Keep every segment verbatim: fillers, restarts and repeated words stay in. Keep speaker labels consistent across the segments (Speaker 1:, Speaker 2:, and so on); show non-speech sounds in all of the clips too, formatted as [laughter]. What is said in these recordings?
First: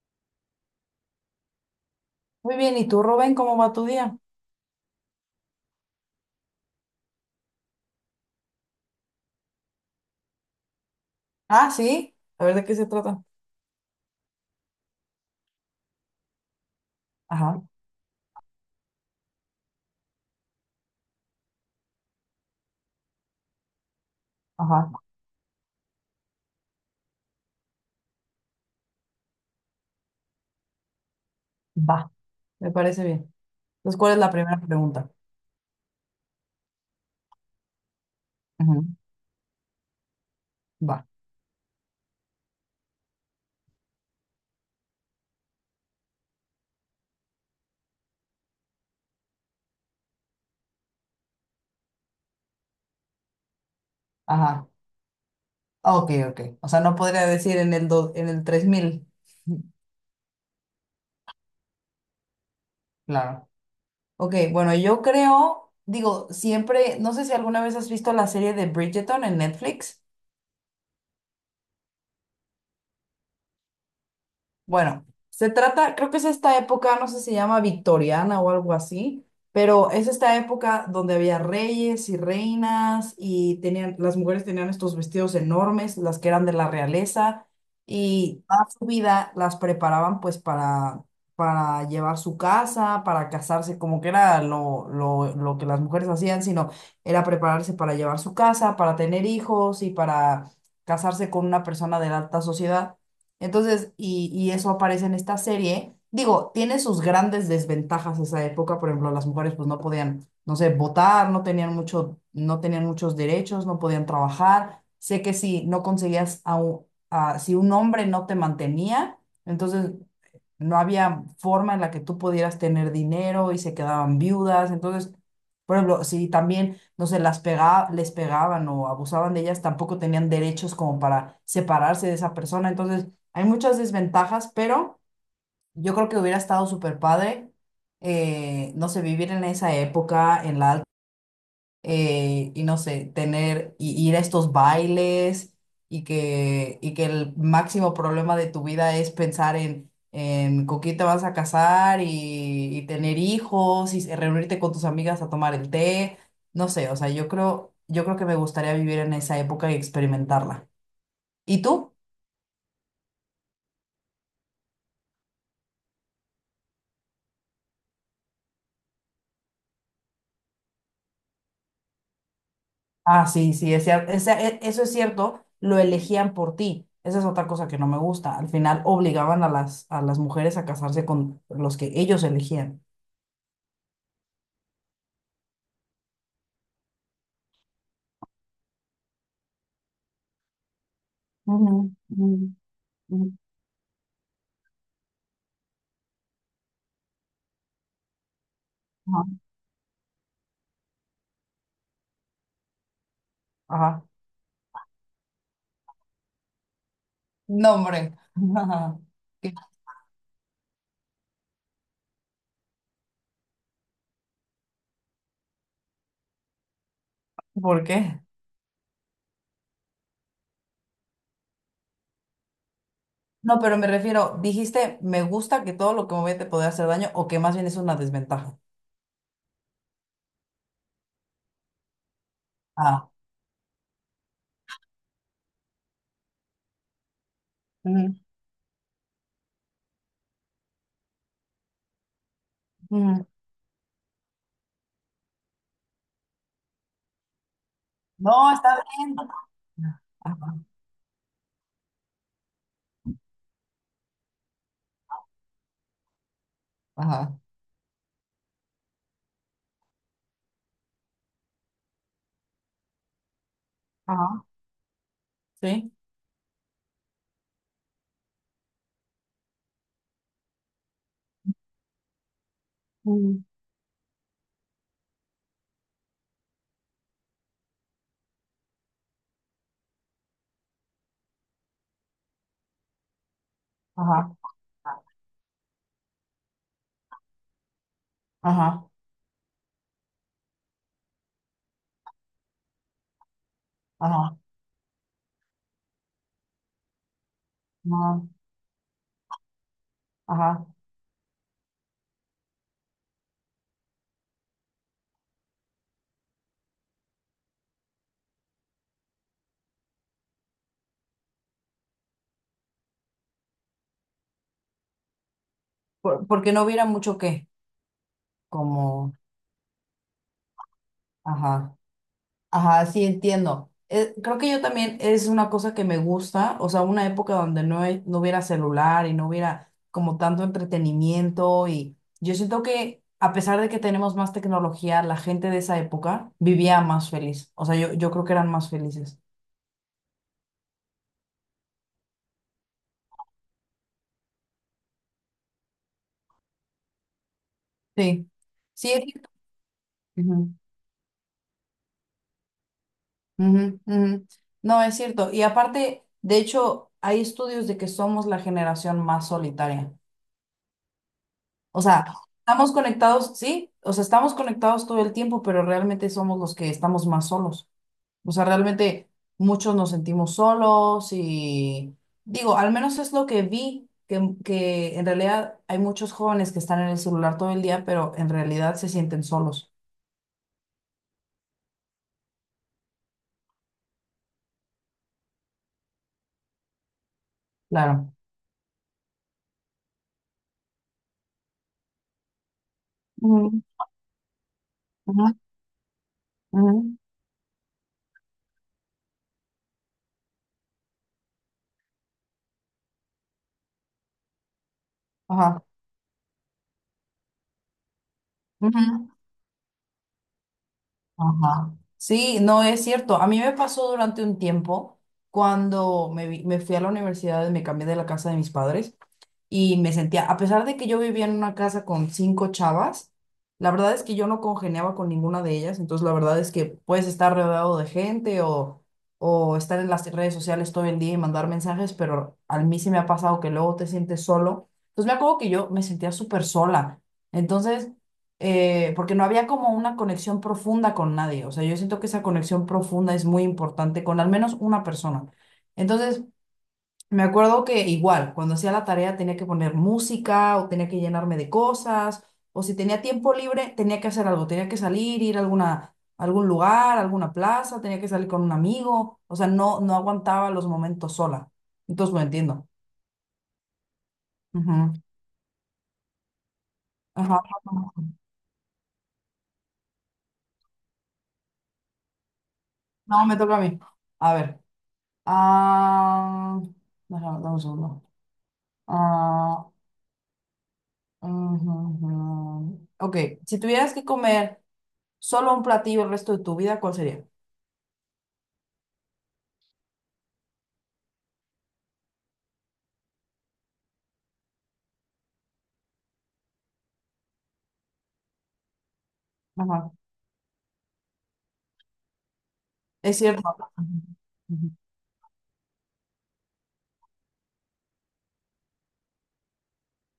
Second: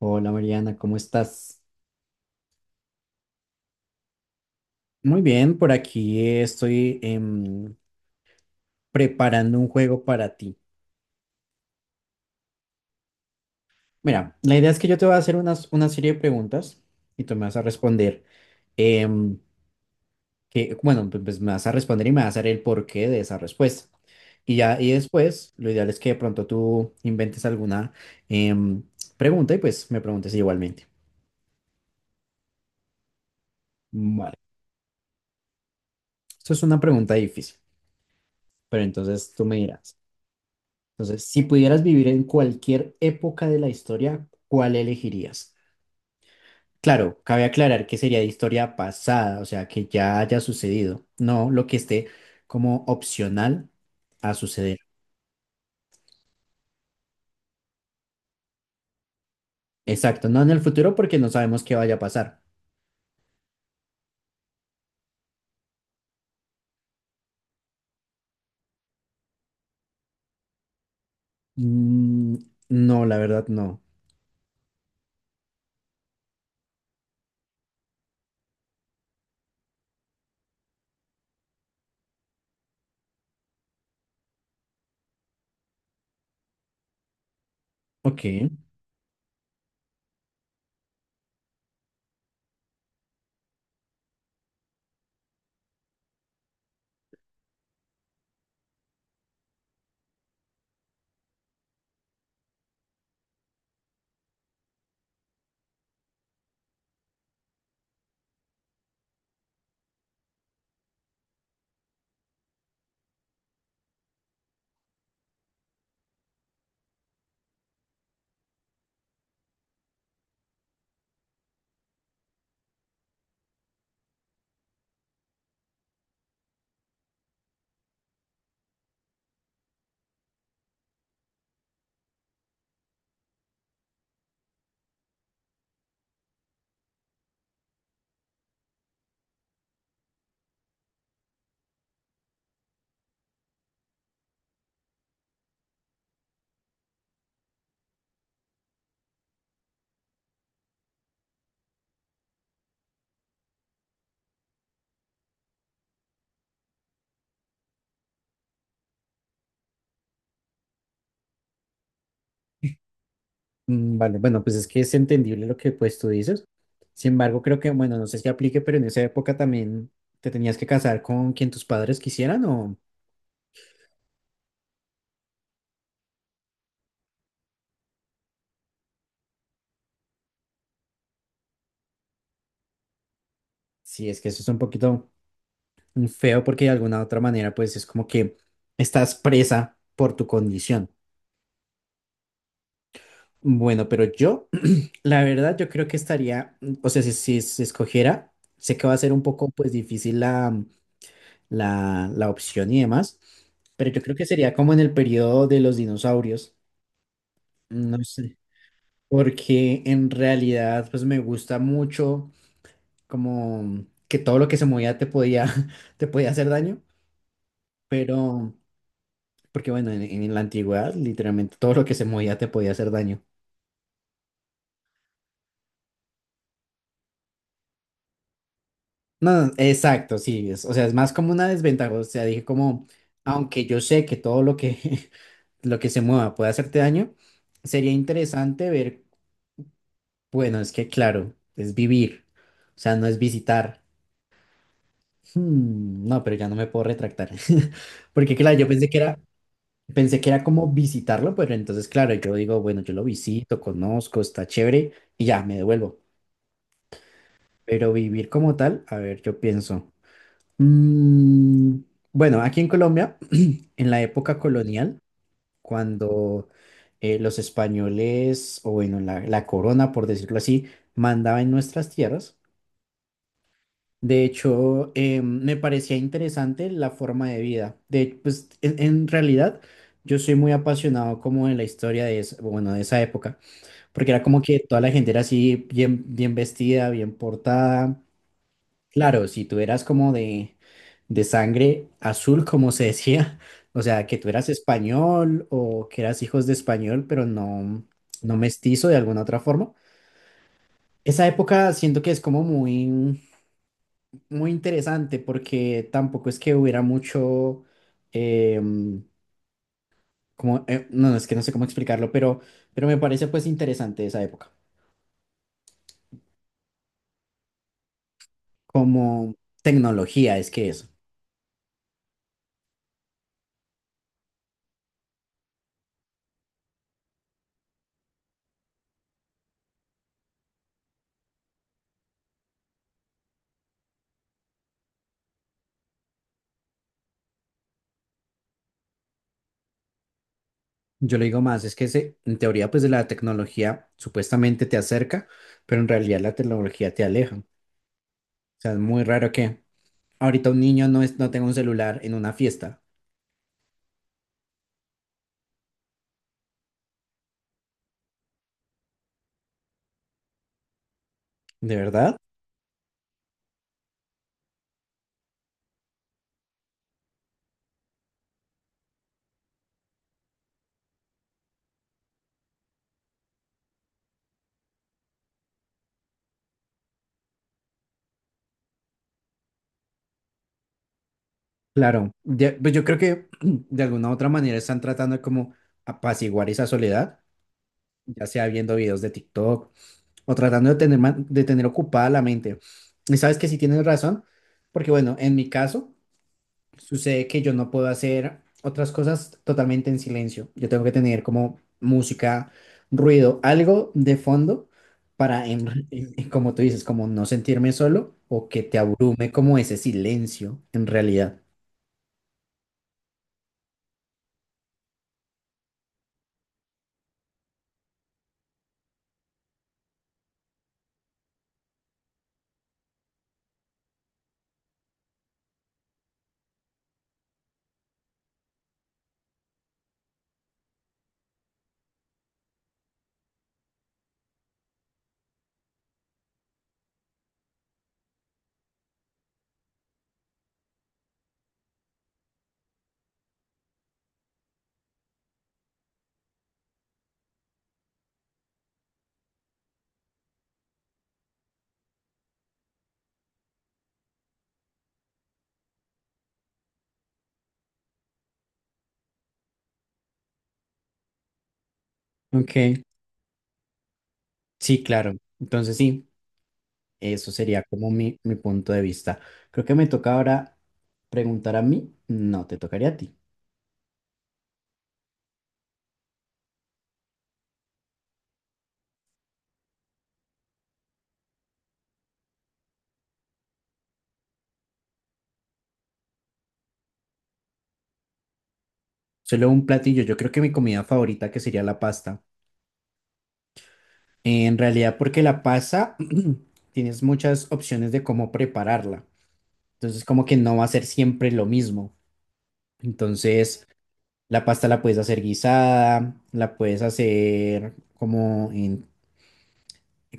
Speaker 1: Hola, Mariana, ¿cómo estás?
Speaker 2: Muy bien, ¿y tú, Rubén, cómo va tu día?
Speaker 1: Muy bien, por aquí estoy em, preparando un juego para ti.
Speaker 2: Ah, sí, a ver de qué se trata.
Speaker 1: Mira, la idea es que yo te voy a hacer unas, una serie de preguntas y tú me vas a
Speaker 2: Ajá,
Speaker 1: responder, em, que, bueno, pues pues me vas a responder y me vas a dar el porqué de esa respuesta. Y ya,
Speaker 2: ajá,
Speaker 1: y después, lo ideal es que de pronto tú inventes alguna em, pregunta y pues me preguntes igualmente.
Speaker 2: va, me parece bien. Entonces, ¿cuál es la
Speaker 1: Vale,
Speaker 2: primera pregunta?
Speaker 1: esto es una pregunta difícil, pero
Speaker 2: Ujú,
Speaker 1: entonces tú me dirás.
Speaker 2: va,
Speaker 1: Entonces, si pudieras vivir en cualquier época de la historia, ¿cuál elegirías? Claro, cabe aclarar que sería de historia pasada, o sea, que ya haya sucedido, no lo que esté como opcional a
Speaker 2: ajá,
Speaker 1: suceder.
Speaker 2: ah, ok, ok. O sea, no podría decir en el, do- en el tres mil.
Speaker 1: Exacto, no en el futuro porque no sabemos qué vaya a pasar.
Speaker 2: Claro. Ok, bueno, yo creo, digo, siempre, no sé si alguna vez has visto la serie de Bridgerton en Netflix.
Speaker 1: Mm, no, la verdad no.
Speaker 2: Bueno, se trata, creo que es esta época, no sé si se llama victoriana o algo así, pero es esta época donde había reyes y reinas y tenían, las mujeres tenían estos vestidos enormes, las que eran de la realeza,
Speaker 1: Ok,
Speaker 2: y toda su vida las preparaban pues para, para llevar su casa, para casarse, como que era lo, lo, lo que las mujeres hacían, sino era prepararse para llevar su casa, para tener hijos y para casarse con una persona de la alta sociedad. Entonces, y, y eso aparece en esta serie. Digo, tiene sus grandes desventajas esa época. Por ejemplo, las mujeres pues no podían, no sé, votar, no tenían mucho, no tenían muchos derechos, no podían trabajar. Sé que si no conseguías a, un- a- si un hombre no te mantenía, entonces no había forma en la que tú pudieras tener dinero y se quedaban viudas. Entonces, por ejemplo, si también, no sé, las pega, les pegaban o abusaban de ellas, tampoco tenían derechos como para separarse de esa persona. Entonces, hay muchas desventajas, pero yo creo que hubiera estado súper padre, eh, no sé, vivir en esa época, en la alta, eh, y no sé, tener, y ir a estos bailes, y que, y que el máximo problema de tu vida es pensar en, en con quién te vas a casar y, y tener hijos, y se- reunirte con tus amigas a tomar el té, no sé, o sea, yo creo, yo creo que me gustaría vivir en esa época y experimentarla. ¿Y tú?
Speaker 1: mm, vale, bueno, pues es que es entendible lo que pues tú dices. Sin embargo, creo que, bueno, no sé si aplique, pero en esa época también te tenías que casar con quien tus padres quisieran o...
Speaker 2: Ah, sí, sí, es cierto. eso es cierto, lo elegían por ti. Esa es otra cosa que no me gusta. Al final obligaban a las, a las mujeres a casarse con los que ellos elegían.
Speaker 1: Sí, es que eso es un poquito mm, feo porque de alguna otra manera pues es como que estás presa por tu condición.
Speaker 2: Ujú, ujú, ujú,
Speaker 1: Bueno, pero yo, [clears throat] la verdad, yo creo que estaría, mm, o sea, si, si se escogiera, sé que va a ser un
Speaker 2: ajá.
Speaker 1: poco pues difícil la, la, la opción y demás, pero yo
Speaker 2: Ajá.
Speaker 1: creo que sería como en el periodo de los dinosaurios,
Speaker 2: No,
Speaker 1: no
Speaker 2: hombre.
Speaker 1: sé,
Speaker 2: [laughs] Ajá. ¿Qué?
Speaker 1: porque en realidad pues me gusta mucho como que todo lo que se movía te podía, [laughs] te podía hacer daño,
Speaker 2: ¿Por qué?
Speaker 1: pero... Porque bueno, en, en la antigüedad literalmente todo lo que se movía te podía hacer daño.
Speaker 2: No, pero me refiero, dijiste, me gusta que todo lo que me ve te puede hacer daño o que más bien es una desventaja.
Speaker 1: No, no, exacto, sí, es- o sea, es más como una desventaja, o sea, dije como,
Speaker 2: Ah.
Speaker 1: aunque yo sé que todo lo que, [laughs] lo que se mueva puede hacerte daño, sería
Speaker 2: Ujú,
Speaker 1: interesante ver, bueno, es que claro, es vivir, o sea, no es
Speaker 2: ujú.
Speaker 1: visitar. Hmm, no, pero ya no me puedo retractar. [laughs] Porque
Speaker 2: No,
Speaker 1: claro, yo
Speaker 2: está
Speaker 1: pensé que
Speaker 2: bien.
Speaker 1: era, pensé que era
Speaker 2: Ajá.
Speaker 1: como visitarlo, pero entonces claro, yo digo, bueno, yo lo visito, conozco, está chévere y ya, me devuelvo.
Speaker 2: Ajá.
Speaker 1: Pero vivir como tal, a ver, yo pienso. Mm, bueno, aquí en Colombia, en la época
Speaker 2: Ajá.
Speaker 1: colonial,
Speaker 2: Sí.
Speaker 1: cuando eh, los españoles, o bueno, la, la corona, por decirlo así, mandaba en nuestras tierras.
Speaker 2: Ujú.
Speaker 1: De hecho, eh, me parecía interesante la forma de vida. De, pues, en, en realidad, yo soy muy apasionado como de la historia de, es- bueno, de esa época, porque era
Speaker 2: Ajá.
Speaker 1: como que toda la gente era así, bien, bien vestida, bien portada.
Speaker 2: Ajá.
Speaker 1: Claro, si tú eras como de, de sangre azul, como se decía, [laughs] o sea, que tú
Speaker 2: Ajá,
Speaker 1: eras español o que eras hijos de español, pero no,
Speaker 2: ajá,
Speaker 1: no mestizo de alguna otra forma.
Speaker 2: ajá.
Speaker 1: Esa época siento que es como muy, muy interesante porque tampoco es que hubiera mucho, em, como, eh, no, no, es que no sé cómo explicarlo, pero, pero me parece pues interesante esa época.
Speaker 2: Por- porque no hubiera mucho que, como,
Speaker 1: Como tecnología es que es.
Speaker 2: ajá, ajá, sí entiendo. Eh, creo que yo también es una cosa que me gusta, o sea, una época donde no, hay- no hubiera celular y no hubiera como tanto entretenimiento y yo siento que a pesar de que tenemos más tecnología, la gente de esa época vivía más feliz, o sea, yo, yo creo que eran más felices.
Speaker 1: Yo le digo más, es que se- en teoría pues de la tecnología supuestamente te acerca, pero en realidad la tecnología te aleja. O
Speaker 2: Sí,
Speaker 1: sea, es
Speaker 2: sí,
Speaker 1: muy
Speaker 2: es-
Speaker 1: raro que ahorita
Speaker 2: ujú.
Speaker 1: un niño no, es, no tenga un celular en una fiesta,
Speaker 2: Ujú, ujú. No, es cierto. Y aparte, de hecho, hay estudios de que somos la generación más solitaria.
Speaker 1: ¿de
Speaker 2: O sea,
Speaker 1: verdad?
Speaker 2: estamos conectados, sí, o sea, estamos conectados todo el tiempo, pero realmente somos los que estamos más solos. O sea, realmente muchos nos sentimos solos y digo, al menos es lo que vi, que, que en realidad hay muchos jóvenes que están en el celular todo el día, pero en realidad se sienten solos.
Speaker 1: Claro, de- pues yo creo que [clears throat] de alguna u otra manera están tratando de como apaciguar esa soledad,
Speaker 2: Claro.
Speaker 1: ya sea viendo videos de TikTok o tratando de tener, man- de tener ocupada la mente. Y sabes que sí
Speaker 2: Ujú,
Speaker 1: tienes razón, porque bueno, en
Speaker 2: ujú,
Speaker 1: mi caso...
Speaker 2: ujú.
Speaker 1: Sucede que yo no puedo hacer otras cosas totalmente en silencio. Yo tengo que tener como música, ruido, algo de fondo para,
Speaker 2: Ajá.
Speaker 1: en- en- en- como tú dices, como no sentirme solo o que
Speaker 2: Ujú.
Speaker 1: te abrume como ese silencio en realidad.
Speaker 2: Ajá. Sí, no es cierto. A mí me pasó durante un tiempo cuando me, vi- me fui a la universidad y me cambié de la casa de mis padres y me sentía, a pesar de que yo vivía en una casa con cinco chavas, la verdad es que yo no congeniaba con ninguna de ellas, entonces la verdad es que puedes estar rodeado de gente o, o estar en las redes sociales todo el día y mandar mensajes, pero a mí sí me ha pasado que luego te sientes solo. Entonces me acuerdo que yo me sentía súper sola, entonces, eh, porque no había como una conexión profunda con nadie, o sea, yo siento que esa conexión profunda es muy importante con al menos una persona. Entonces, me acuerdo que igual, cuando hacía la tarea tenía que poner música o tenía que llenarme de cosas, o si tenía tiempo libre tenía que hacer algo, tenía que salir, ir a alguna, algún lugar, alguna plaza, tenía que salir con un amigo, o sea, no, no aguantaba los momentos sola. Entonces lo entiendo.
Speaker 1: Ok, sí,
Speaker 2: Ujú.
Speaker 1: claro. Entonces sí, eso
Speaker 2: Ajá.
Speaker 1: sería como mi, mi punto de vista. Creo que me toca ahora preguntar a mí. No, te tocaría a ti.
Speaker 2: No, me toca a mí. A ver. Ah, déjame, dame un segundo. Ah, ujú, ujú. Ok, si tuvieras que comer solo un platillo el resto de tu vida, ¿cuál sería?
Speaker 1: Solo un platillo. Yo creo que mi comida favorita que sería la pasta. En realidad, porque la pasta [clears throat] tienes muchas opciones de cómo prepararla.
Speaker 2: Ajá.
Speaker 1: Entonces, como que no va a ser siempre lo mismo.
Speaker 2: Es cierto.
Speaker 1: Entonces, la pasta
Speaker 2: Ujú,
Speaker 1: la puedes hacer guisada, la puedes hacer como en,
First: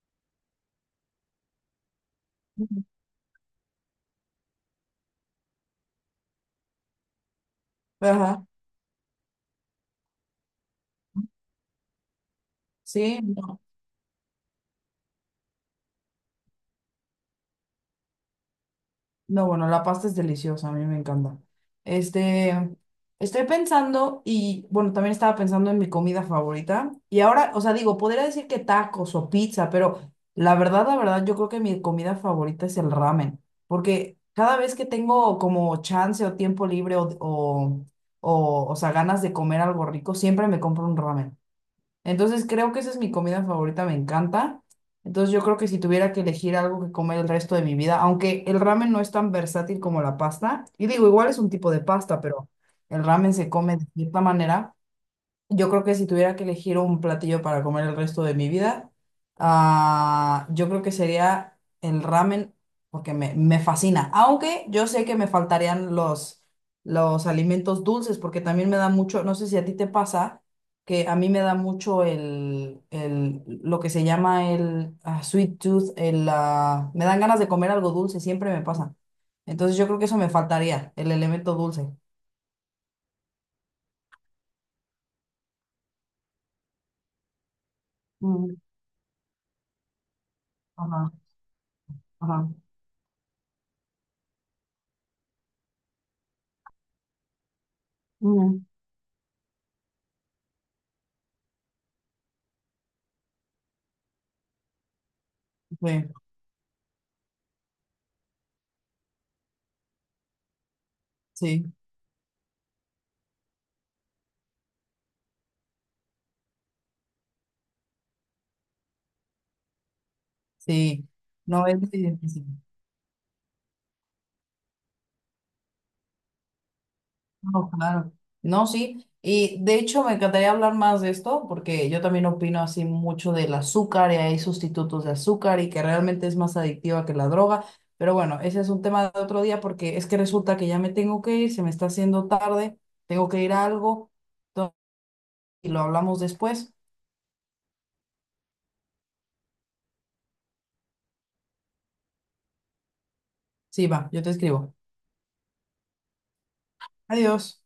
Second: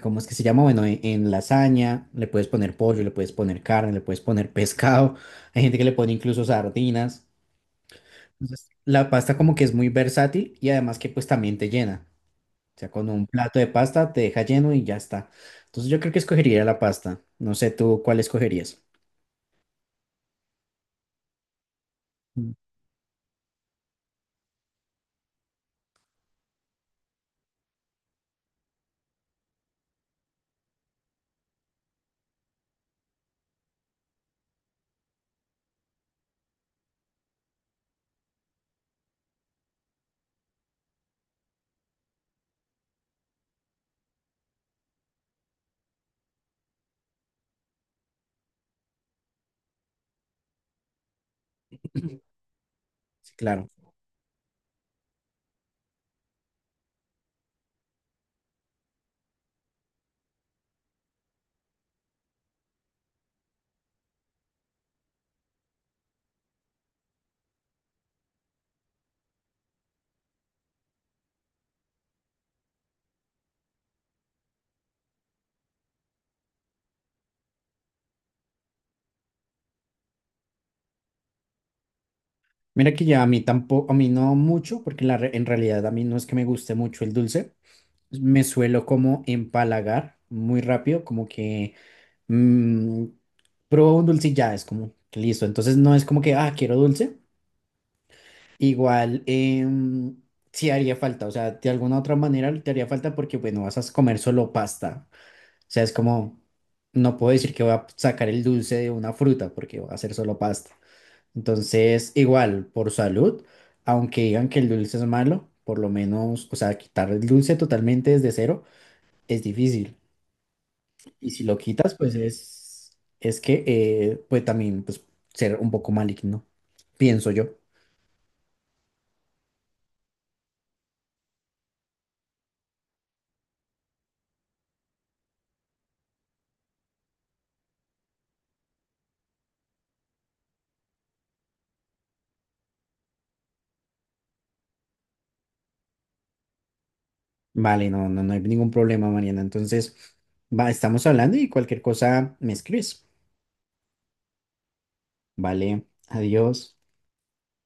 Speaker 1: ¿cómo es que se llama? Bueno, en, en lasaña, le puedes poner
Speaker 2: ujú.
Speaker 1: pollo, le puedes poner carne, le puedes poner [laughs] pescado. Hay gente que le pone incluso sardinas.
Speaker 2: Ajá.
Speaker 1: Entonces, la pasta como que es muy versátil y además que pues también te llena. O sea, con
Speaker 2: Sí,
Speaker 1: un plato
Speaker 2: no.
Speaker 1: de pasta te deja lleno y ya está. Entonces yo creo que escogería la pasta. No sé tú cuál escogerías.
Speaker 2: No, bueno, la pasta es deliciosa, a mí me encanta.
Speaker 1: [clears throat]
Speaker 2: Este, Estoy pensando y, bueno, también estaba pensando en mi comida favorita. Y ahora, o sea, digo, podría decir que tacos o pizza, pero la verdad, la verdad, yo creo que mi comida favorita es el ramen. Porque cada vez que tengo como chance o tiempo libre o, o, o, o sea, ganas de comer algo rico, siempre me compro un ramen. Entonces creo que esa es mi comida favorita, me encanta. Entonces yo creo que si tuviera que elegir algo que comer el resto de mi vida, aunque el ramen no es tan versátil como la pasta, y digo, igual es un tipo de
Speaker 1: Mm.
Speaker 2: pasta, pero el
Speaker 1: Sí,
Speaker 2: ramen se
Speaker 1: claro.
Speaker 2: come de cierta manera. Yo creo que si tuviera que elegir un platillo para comer el resto de mi vida, ah, yo creo que sería el ramen, porque me, me fascina. Aunque yo sé que me faltarían los, los alimentos dulces, porque también me da mucho, no sé si a ti te pasa, que a mí me da mucho el, el lo que se llama el ah, sweet tooth, el, ah, me dan ganas de comer algo dulce, siempre me pasa. Entonces yo creo que eso me faltaría, el elemento dulce.
Speaker 1: Mira que ya a mí tampoco, a mí no mucho, porque la re- en realidad a mí no es que me guste mucho el dulce. Me
Speaker 2: Mm,
Speaker 1: suelo como empalagar muy rápido,
Speaker 2: ajá,
Speaker 1: como que
Speaker 2: ajá.
Speaker 1: mm, pruebo un dulce y ya es como que listo. Entonces no es como que, ah, quiero dulce.
Speaker 2: mm.
Speaker 1: Igual, em, sí haría falta, o sea, de alguna otra manera te haría falta porque, bueno, vas a comer solo pasta. Sea, es
Speaker 2: Sí.
Speaker 1: como, no puedo decir que voy a sacar el dulce de una fruta porque va a ser solo pasta.
Speaker 2: Sí,
Speaker 1: Entonces, igual, por salud, aunque digan que el dulce es malo, por lo menos, o sea, quitar el dulce totalmente desde cero es difícil.
Speaker 2: sí.
Speaker 1: Y si lo
Speaker 2: No es
Speaker 1: quitas, pues
Speaker 2: difícil.
Speaker 1: es, es que eh, puede también pues, ser un poco maligno, pienso yo.
Speaker 2: No, claro. No, sí. Y de hecho me encantaría hablar más de esto porque yo también opino así mucho del azúcar y hay sustitutos de azúcar y que realmente es más adictiva que la droga. Pero bueno, ese es un tema de otro día porque es que resulta que ya me tengo que ir, se me está haciendo tarde, tengo que ir a algo. Entonces, y lo hablamos después.
Speaker 1: Vale, no, no, no hay ningún problema, Mariana. Entonces, va, estamos hablando y cualquier cosa me escribes.
Speaker 2: Sí, va, yo te escribo.
Speaker 1: Vale, adiós.
Speaker 2: Adiós.